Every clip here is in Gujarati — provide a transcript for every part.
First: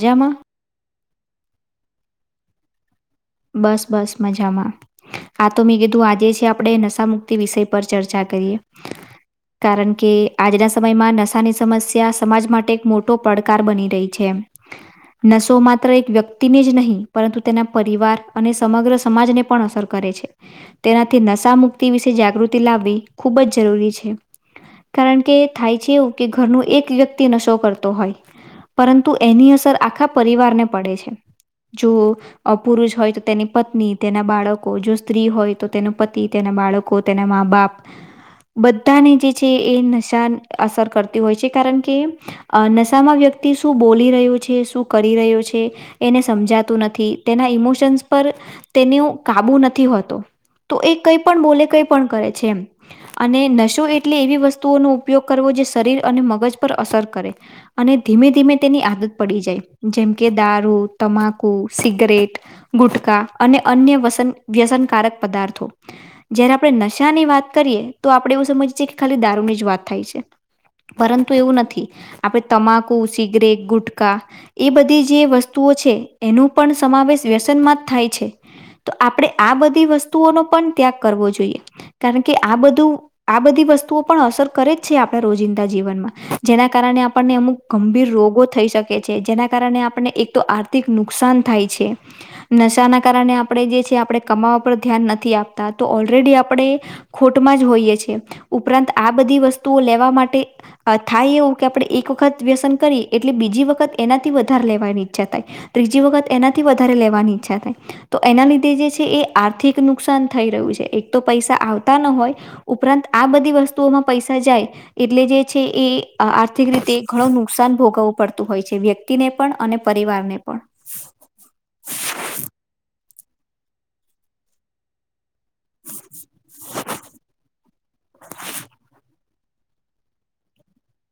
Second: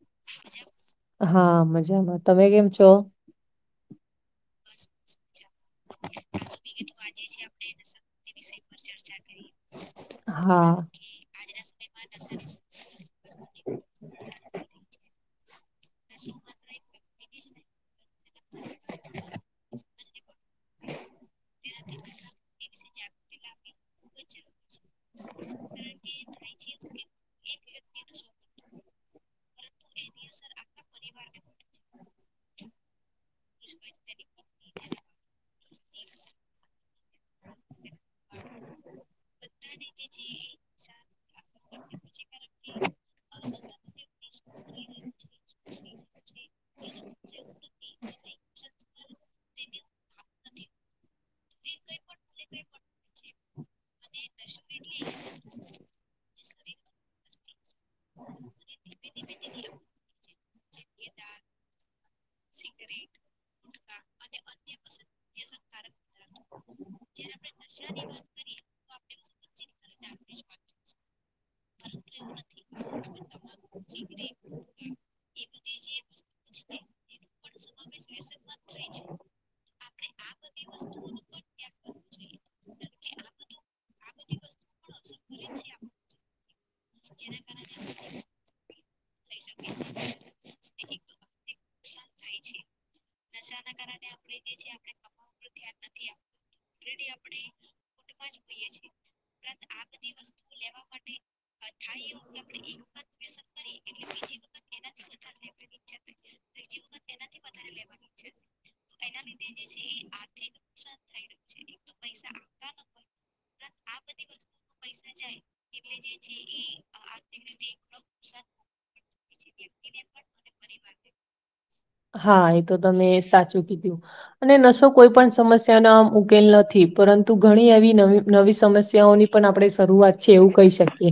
જામાં? હા મજામાં તમે કેમ છો? બસ બસ મજામાં આ તો મે કીધું આજે છે આપડે નશામુકિત વિષય પર ચર્ચા કરીએ. કારણ કે આજના હા સમયમાં નશાની સમસ્યા સમાજ માટે એક મોટો પડકાર બની રહી છે. નસો માત્ર એક વ્યક્તિને જ નહીં પરંતુ તેના પરિવાર અને સમગ્ર સમાજને પણ અસર કરે છે. તેનાથી નશા મુક્તિ વિશે જાગૃતિ લાવવી ખૂબ જ જરૂરી છે. કારણ કે થાય છે એવું કે ઘરનું એક વ્યક્તિ નશો કરતો હોય પરંતુ એની અસર આખા પરિવારને પડે છે. જો પુરુષ હોય તો તેની પત્ની તેના બાળકો જો સ્ત્રી હોય તો તેનો પતિ તેના બાળકો તેના મા બાપ બધાને જે છે એ નશા અસર કરતી હોય છે કારણ કે અ નશામાં વ્યક્તિ શું બોલી રહ્યું છે શું કરી રહ્યો છે એને સમજાતું ન તેના ઇમોશન્સ પર તેનો કાબુ નથી હોતો તો એ કઈ પણ બોલે કઈ પણ કરે છે એમ અને નશો એટલે એવી વસ્તુઓનો ઉપયોગ કરવો જે શરીર અને મગજ પર અસર કરે. અને ધીમે ધીમે તેની આદત પડી જાય જેમ કે દારૂ, તમાકુ, સિગરેટ, ગુટકા અને અન્ય વ્યસન વ્યસનકારક પદાર્થો. જયારે આપણે નશાની વાત કરીએ, તો આપડે એવું સમજીએ કે ખાલી દારૂની જ વાત થાય છે. પરંતુ એવું નથી, આપણે તમાક કુ, સિગરેટ, ગુટકા એ બધી જે વસ્તુઓ છે, એનો પણ સમાવેશ વ્યસ સન માં જ થાય છે, તો આપણે આ બધી વસ્તુઓ નો પણ ત્યાગ કરવો જોઈએ. કારણ કે આ બધું આ બધી વસ્તુઓ પણ અસર કરે જ છે આપણે રોજિંદા જીવનમાં, જેના કારણે આપણને અમુક ગંભીર રોગો થઈ શકે છે, જેના કારણે આપણને એકતો આર્થિક નુકસાન થાય છે. [inaudible] નશાના કારણે આપણે જે છે આપણે કમાવા પર ધ્યાન નથી આપતા, તો ઓલરેડી આપ પડે ખોટમાં જ હોઈએ છે, ઉપરાંત આ બધી વસ્તુઓ લેવા માટે આ થાય એવું, કે આપણે એક વખત વ્યસન કરીએ એટલે બીજી વખત એનાથી વધારે લેવાની ઈચ્છા થાય, ત્રીજી વખત એનાથી વધારે લેવાની ઈચ્છા થાય. તો એના લીધે જે છે એ આર્થિક નુકસાન થઈ રહ્યું છે, એક તો પૈસા આવતા ન હોય. ઉપરાંત આ બધી વસ્તુઓમાં પૈસા જાય. એટલે જે છે, એ અ આર્થિક રીતે ઘણું નુકશાન ભોગવું પડતું હોય છે, વ્યક્ત તી તેને પણ, અને પરિવારને પણ. હા, એ તો તમે સાચું કીધું, અને નશો કોઈ પણ સમસ્યાનો આમ ઉકેલ નથી, પરંતુ ઘણી એવી નવી, નવી સમસ્યાઓની પણ આપણે શરૂઆત છે, એવું કહી શકીએ.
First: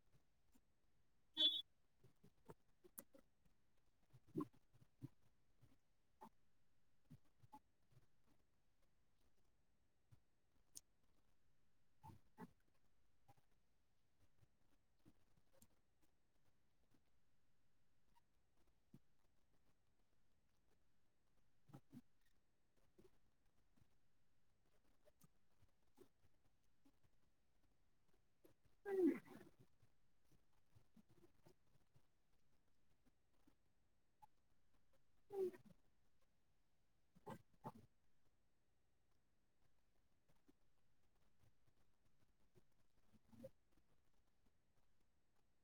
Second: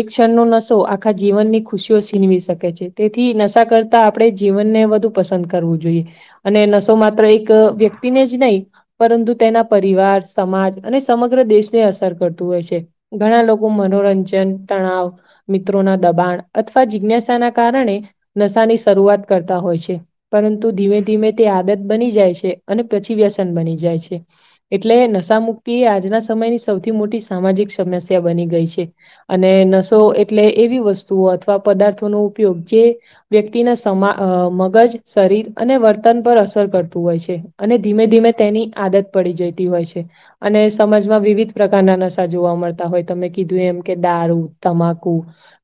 એક ક્ષણ નો નશો આખા જીવનની ખુશીઓ છીનવી શકે છે, તેથી નશા કરતા આપણે જીવનને વધુ પસંદ કરવું જોઈએ, અને નસો માત્ર એક વ્યક્તિને જ નહી પરંતુ તેના પરિવાર, સમાજ, અને સમગ્ર દેશને અસર કરતું હોય છે. ઘણા લોકો મનોરંજન, તણાવ મિત્રોના દબાણ, અથવા જિજ્ઞાસાના કારણે, નશાની શરૂઆત કરતા હોય છે. પરંતુ ધીમે ધીમે તે આદત બની જાય છે, અને પછી વ્યસન બની જાય છે. એટલે નશા મુક્તિ, આજના સમયની સૌથી મોટી સામાજિક સમસ્યા બની ગઈ છે. અને નસો એટલે એવી વસ્તુઓ, અથવા પદાર્થોનો ઉપયોગ જે વ્યક્તિના સમા અ મગજ શરીર અને વર્તન પર અસર કરતું હોય છે, અને ધીમે ધીમે તેની આદત પડી જતી હોય છે. અને સમાજમાં વિવિધ પ્રકારના નશા જોવા મળતા હોય, તમે કીધું એમ કે દારૂ, તમાકુ.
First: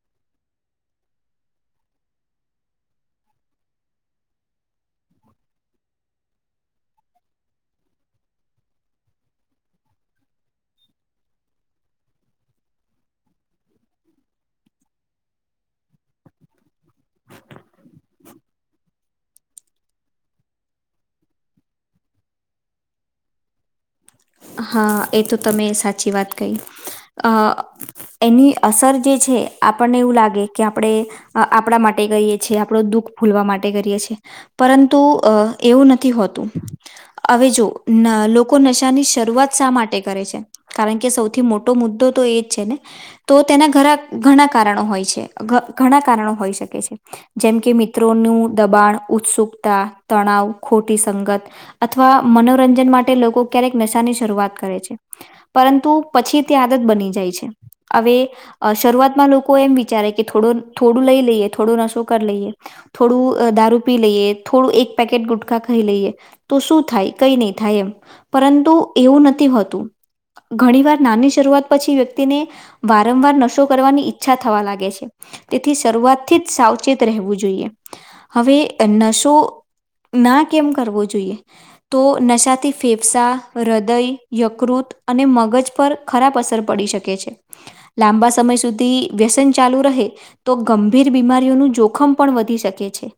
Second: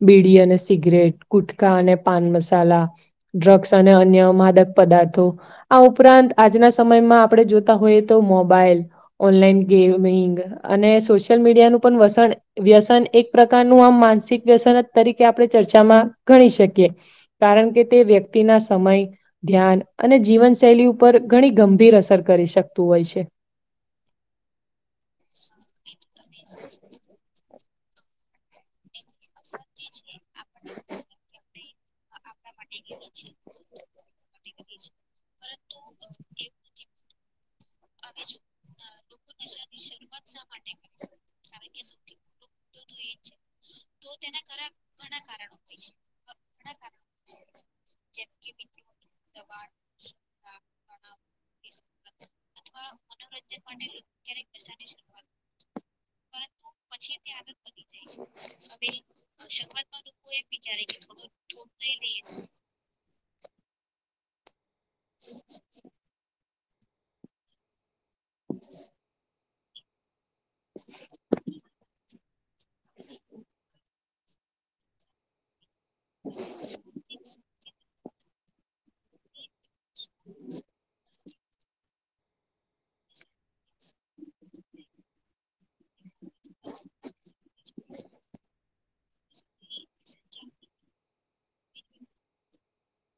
બીડી અને સિગરેટ, કુટકા અને પાન મસાલા, ડ્રગ્સ અને અન્ય માદક પદાર્થો, આ ઉપરાંત આજના સમયમાં આપણે જોતા હોઈએ તો, મોબાઈલ ઓનલાઈન ગેમિંગ અને સોશિયલ મીડિયાનું પણ વસન, વ્યસન એક પ્રકારનું, આમ માનસિક વ્યસન તરીકે આપણે ચર્ચામાં ગણી શકીએ, કારણ કે તે વ્યક્તિના સમય ધ્યાન, અને જીવનશૈલી ઉપર ઘણી ગંભીર અસર કરી શકતું હોય છે. હા એ તો તમે સાચી વાત કહી, અ એની અસર જે છે, આપણને એવું લાગે, કે આપણે આપણા માટે કઈએ છે, આપડે દુઃખ ભૂલવા માટે કરીએ છી, પરંતુ એવું નથી હોતું. હવે જો, લોકો ન નશાની શરૂઆત શા માટે કરે છે? કારણ કે સૌથી મોટો મુદ્દો તો એ જ છે ને. તો તેના ઘરા, ઘણા કારણો હોય છે, ઘ ઘણા કારણો હોય શકે છે. જેમ કે મિત્રોનું દબાણ, ઉત્સુકતા. તણાવ, ખોટી સંગત, અથવા મનોરંજન માટે લોકો ક્યારેક નશાની શરૂઆત કરે છે પરંતુ પછી તે આદત બની જાય છે હવે શરૂઆતમાં લોકો એમ વિચારે કે થોડું થોડું લઈ લઈએ થોડું નશો કરી લઈએ થોડું દારૂ પી લઈએ થોડું એક પેકેટ ગુટખા ખાઈ લઈએ તો શું થાય? કઈ ની થાય એમ પરંતુ એવું નથી હોતું ઘણી વાર નાની શરૂઆત પછી વ્યક્તિને વારંવાર નશો કરવાની ઈચ્છા થવા લાગે છે. તેથી શરૂઆતથી જ સાવચેત રહેવું જોઈએ હવે નસો ના કેમ કરવો જોઈએ તો નશાથી ફે ફેફસા હૃદય યકૃત અને મગજ પર ખરાબ અસર પડી શકે છે. લાંબા સમય સુધી વ્યસન ચાલુ રહે તો ગંભીર બીમારીઓનું જોખમ પણ વધી શકે છે.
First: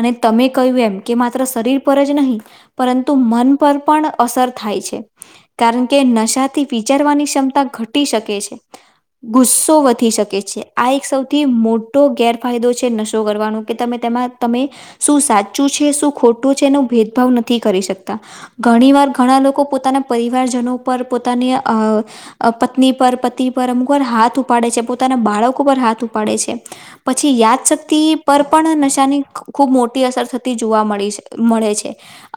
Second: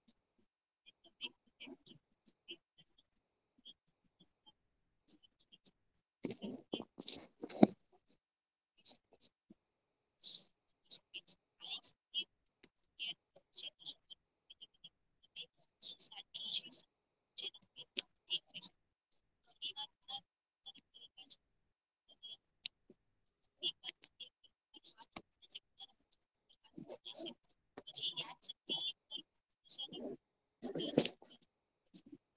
અને તમે કહ્યું એમ કે માત્ર શરીર પર જ નહીં પરંતુ મન પર પણ અસર થાય છે કારણ કે નશાથી વિચારવાની ક્ષમતા ઘટી શકે છે. ગુસ્સો વધી શકે છે આ એક સૌથી મોટો ગેરફાયદો છે નશો કરવાનો કે તમે તેમાં તમે શું સાચું છે શું ખોટું છે એનો ભેદભાવ નથી કરી શકતા ઘણી વાર ઘણા લોકો પોતાના પરિવારજનો પર પોતાની અ પત્ની પર પતિ પર અમુક પર હાથ ઉપાડે છે પોતાના બાળકો પર હાથ ઉપાડે છે. પછી યાદશક્તિ પર પણ નશાની ખૂબ મોટી અસર થતી જોવા મળી છે મળે છે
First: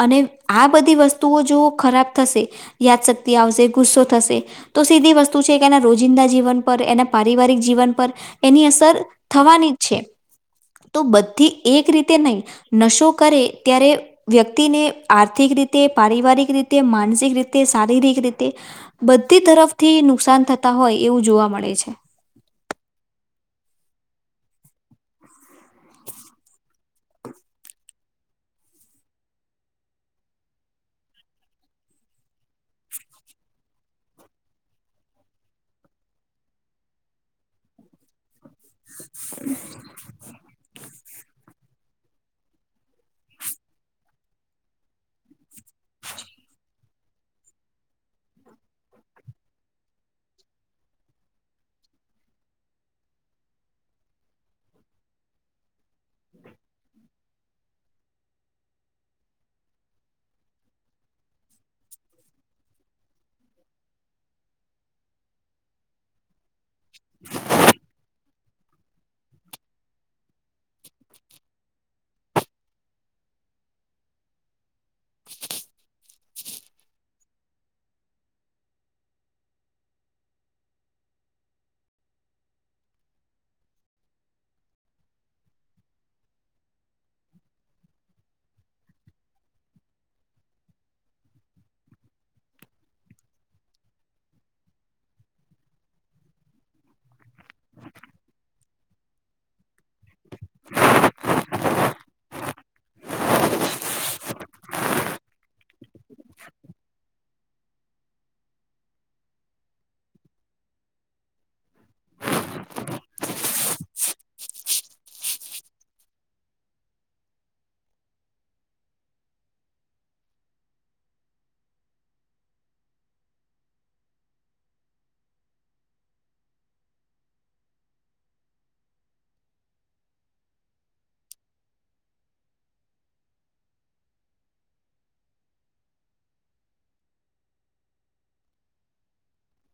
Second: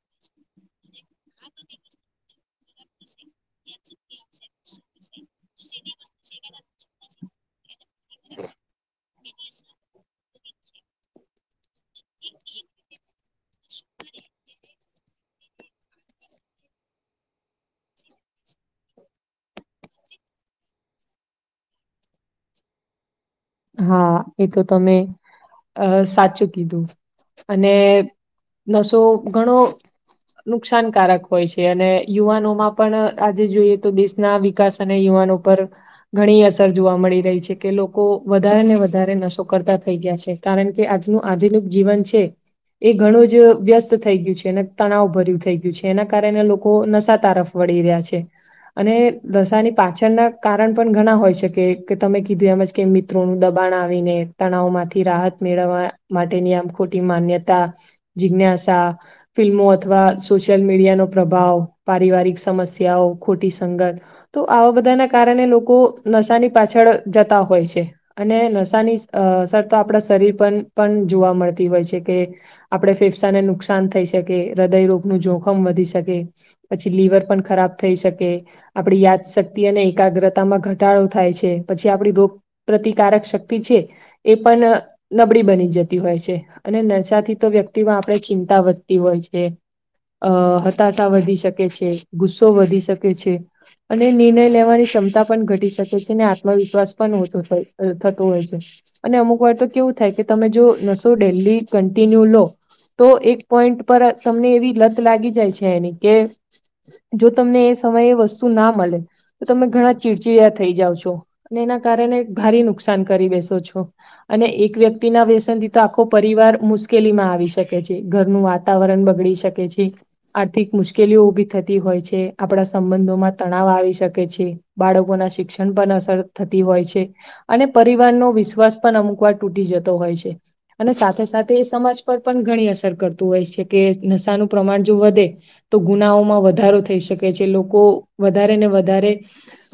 અને આ બધી વસ્તુઓ જો ખરાબ થશે યાદ શક્તિ આવશે ગુસ્સો થશે તો સીધી વસ્તુ છે કે ને રોજિંદા જીવન પર એના પારિવારિક જીવન પર એની અસર થવાની જ છે. તો બધી એક રીતે નઈ નશો કરે ત્યારે વ્યક્તિને આર્થિક રીતે પારિવારિક રી તે માનસિક રીતે શારીરિક રીતે બધી તરફથી નુકસાન થતા હોય એવું જોવા મળે છે. હા એ તો તમે અ સાચું કીધું અને નસો ઘણો નુકસાનકારક હોય છે અને યુવાનો માં પણ આજે જોઈએ તો દેશ નવા વિકાસ અને યુવાનો પર ઘણી અસર જોવા મળી રહી છે કે લોકો વધારે ને વધારે નશો કરતા થઈ ગયા છે કારણ કે આજનું આધુનિક જીવન છે. એ ઘણું જ વ્યસ્ત થઈ ગયું છે અને તણાવ ભર્યું થઈ ગયું છે એના કારણે લોકો નશા તારફ વળી રહ્યા છે. અને દશા ની પાછળના કારણ પણ ઘણા હોય શકે કે તમે કીધું એમજ કે મી [unintelligible] દબાણ આવીને તણાવ માંથી રાહત મેળવવા માટેની આમ ખોટી માન્યતા જીજ્ઞાસા ફિલ્મો અથવા સોશિયલ મીડિયા નો પ્રભાવ પારિવારિક સમસ્યાઓ ખોટી સંગત તો આવા બધાના કારણે લોકો નશા ની પાછળ જતા હોય છે. અને નશાની સ અસર તો આપડા શરીર પન પન જોવા મળતી હોય છે કે આપડે ફેફસાને નુકસાન થઈ શકે હૃદયરોગનું જોખમ વધી શકે. પછી લીવર પણ ખરાબ થઈ શકે. આપડી યાદશક્તિ અને એકાગ્રતામાં ઘટાડો થાય છે પછી આપડી રોગ પ્રતિકારક શક્તિ છે એ પન નબળી બની જતી હોય છે અને નશા થી તો વ્યક્તિમાં આપડે ચિંતા વધતી હોય છે. અ હતાશા વધી શકે છે ગુસ્સો વધી શકે છે. અને નિર્ણય લેવાની ક્ષમતા પણ ઘટી શકે છે અને આત્મવિશ્વાસ પણ [unintelligible] [unintelligible] થતું હોય છે. અને અમુક વાર તો કેવું થાય કે તમે જો નસો ડેલી કન્ટિન્યુ લો તો એક પોઈન્ટ પર તમને એવી લત લાગી જાય છે એની કે જો તમને એ સમયે વસ્તુ ના મલે. તો તમે ઘણા ચીડચીડા થઈ જાઓ છો અને એના કારણે ભારી નુકસાન કરી બેસો છો. અને એક વ્યક્તિના વ્યસન થી તો આખો પરિવાર મુશ્કેલી માં આવી શકે છે ઘરનું વાત તાવરણ બગડી શકે છે. આર્થિક મુશ્કેલીઓ ઊભી થતી હોય છે આપણા સંબંધોમાં તણાવ આવી શકે છે. બાળકોના શિક્ષણ પર અસર થતી હોય છે. અને પરિવારનો વિશ્વાસ પણ અમુક વાર તૂટી જતો હોય છે. અને સાથે સાથે એ સમાજ પર પણ ઘણી અસર કરતું હોય છે કે નશાનું પ્રમાણ જો વધે તો ગુનાઓમાં વધારો થઈ શકે છે લોકો વધારે ને વધારે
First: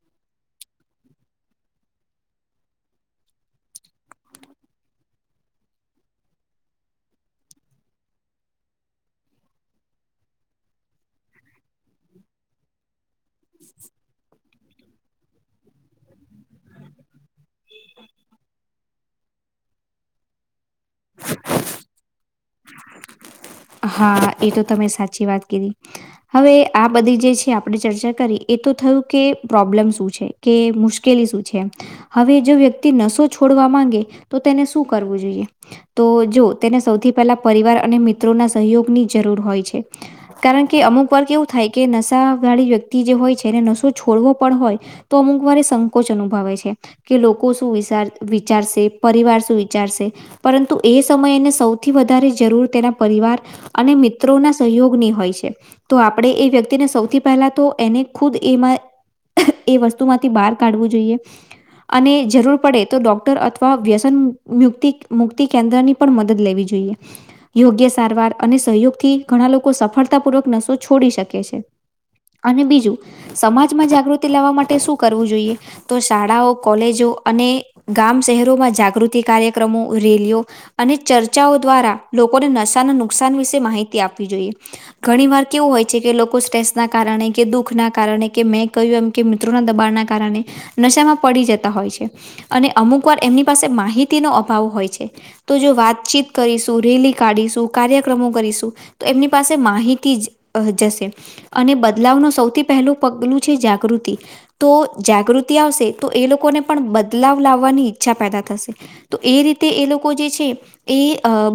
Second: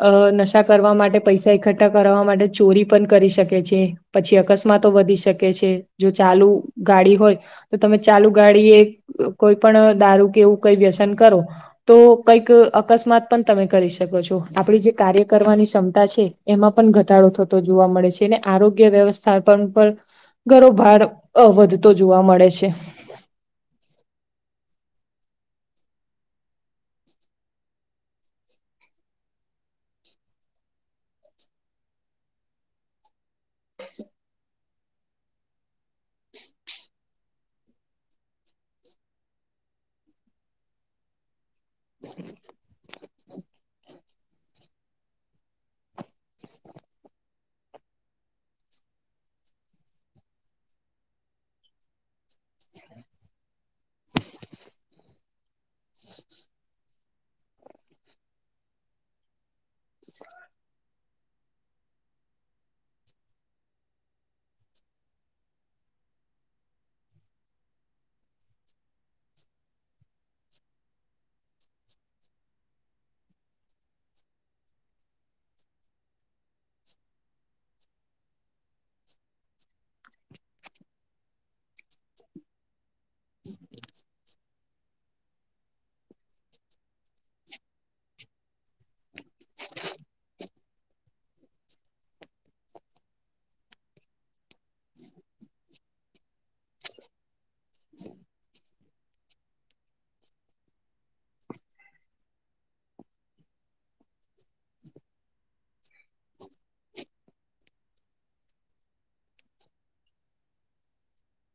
અ નશા કરવા માટે પૈસા એકઠ્ઠા કરવા માટે ચોરી પણ કરી શકે છે પછી અકસ્માતો વધી શકે છે જો ચાલુ ગાડી હોય તો તમે ચાલુ ગાડી એ અ કોઈ પણ દારૂ કેવું કઈ વ્યસન કરો. તો કઈક અકસ્માત પણ તમે કરી શકો છો આપડી જે કાર્ય કરવાની ક્ષમતા છે એમાં પણ ઘટ થતો જોવા મળે છે ને આરોગ્ય વ્યવસ્થા પણ પર ઘણો ભાર અ વધતો જોવા મળે છે. હા એ તો તમે સાચી વાત કીધી. હવે આ બધી જે છે આપણે ચર્ચા કરી એ તો થયું કે પ્રોબ્લેમ શું છે? કે મુશ્કેલી શું છે હવે જો વ્યક્તિ નસો છોડવા માંગે તો તેને શું કરવું જોઈએ તો જો તેને સૌથી પહેલા પરિવાર અને મિત્રો ના સહયોગની જરૂર હોય છે કારણ કે અમુક વાર કેવુ થાય કે નશા વાળી વ્યક્તિ જે હોય છે એને નશો છોડવો પણ હોય તો અમુક વારે સંકોચ અનુભવે છે કે લોકો શું વિસાર વિચારશે પરિવાર શું વિચારશે પરંતુ એ સમયે એને સૌથી વધારે જરૂર તેના પરિવાર અને મિત્રોના સહયોગની હોય છે તો આપણે એ વ્યક્તિને સૌથી પહેલા તો એને ખુદ એમાં એ વસ્તુ માંથી બાર કાઢવું જોઈએ અને જરૂર પડે તો ડોક્ટર અથવા વ્યસન મ્યુક્તિક મુક્તિ કેન્દ્રની પણ મદદ લેવી જોઈએ યોગ્ય સારવાર અને સહયોગથી ઘણા લોકો સફળતાપૂર્વક નશો છોડી શકે છે અને બીજું સમાજમાં જાગૃતિ લાવવા માટે શું કરવું જોઈએ તો શાળાઓ કોલેજો અને ગામ શહેરોમાં જાગૃતિ કાર્યક્રમો રેલીઓ અને ચર્ચાઓ દ્વારા લોકોને નશા ના નુકસાન વિશે માહિતી આપવી જોઈએ ઘણી વાર કેવું હોય છે કે લોકો સ્ટ્રેસ ના કારણે કે દુઃખ ના કારણે કે મેં કહ્યું એમ કે મિત્રોના દબાણના કારણે નશામાં પડી જતા હોય છે અને અમુક વાર એમની પાસે માહિતીનો અભાવ હોય છે તો જો વાતચીત કરીશું રેલી કાઢીશું કાર્યક્રમો કરીશું તો એમની પાસે માહિતી જ જશે અને બદલાવનું સૌથી પહેલું પગલું છે જાગૃતિ તો જાગૃતિ આવશે તો એ લોકોને પણ બદલાવ લાવવાની ઈચ્છા પેદા થશે તો એ રીતે એ લોકો જે છે એ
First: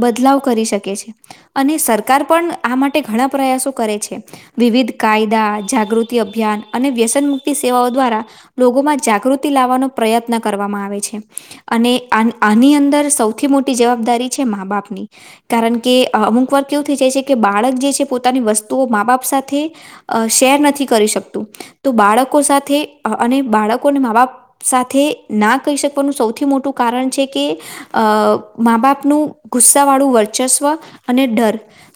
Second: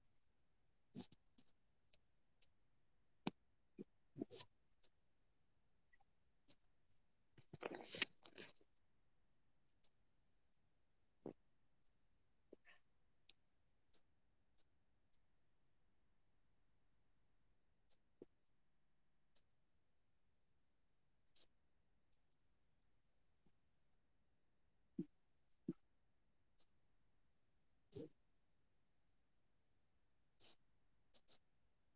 બદલાવ કરી શકે છે અને સરકાર પણ આ માટે ઘણા પ્રયાસો કરે છે. વિવિધ કાયદા જાગૃતિ અભિયાન અને વ્યસન મુક્તિ સેવાઓ દ્વારા લોકોમાં જાગૃતિ લાવવાનો પ્રયત્ન કરવામાં આવે છે. અને આની આની અંદર સૌથી મોટી જવાબદારી છે મા બાપની કારણ કે કે અમુક વાર કેવું થઇ જાય છે, કે બાળક જે છે પોતાની વસ્તુઓ મા બાપ સાથે અ શેર નથી કરી શકતું. તો બાળકો સાથે અને બાળકોને મા બાપ સાથે ના કહી શકવાનું સૌથી મોટું કારણ છે કે અ મા બાપનું ગુસ્સા વાળું વર્ચસ્વ અને ડર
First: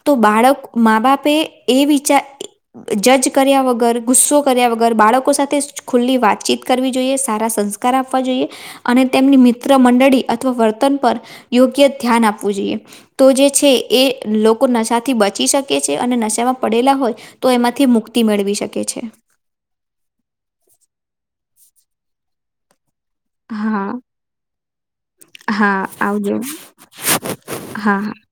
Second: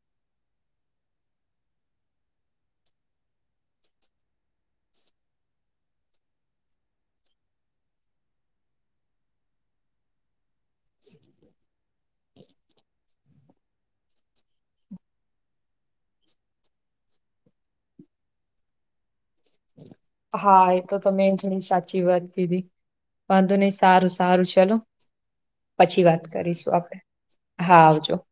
તો બાળક મા બાપે એ વિચાર જજ કર્યા વગર, ગુસ્સો કર્યા વગર, બાળકો સાથે ખુલ્લી વાતચીત કરવી જોઈએ સારા સંસ્ સંસ્કાર આપવા જોઈએ અને તેમની મિત્ર મંડળી વર્તન પર યોગ્ય ધ્યાન આપવું જોઈએ તો જે છે એ લોકો નશાથી બચી શકે છે. અને નશામાં પડેલા હોય તો એમાંથી મુક્તિ મેળવી શકે છે. હા, એ તો તમેં ઘણી સાચી વાત કીધી વાંધો નહી, હા સારું સારું ચાલો. હા પછી વાત આવજો કરીશું આપડે, હા આવજો.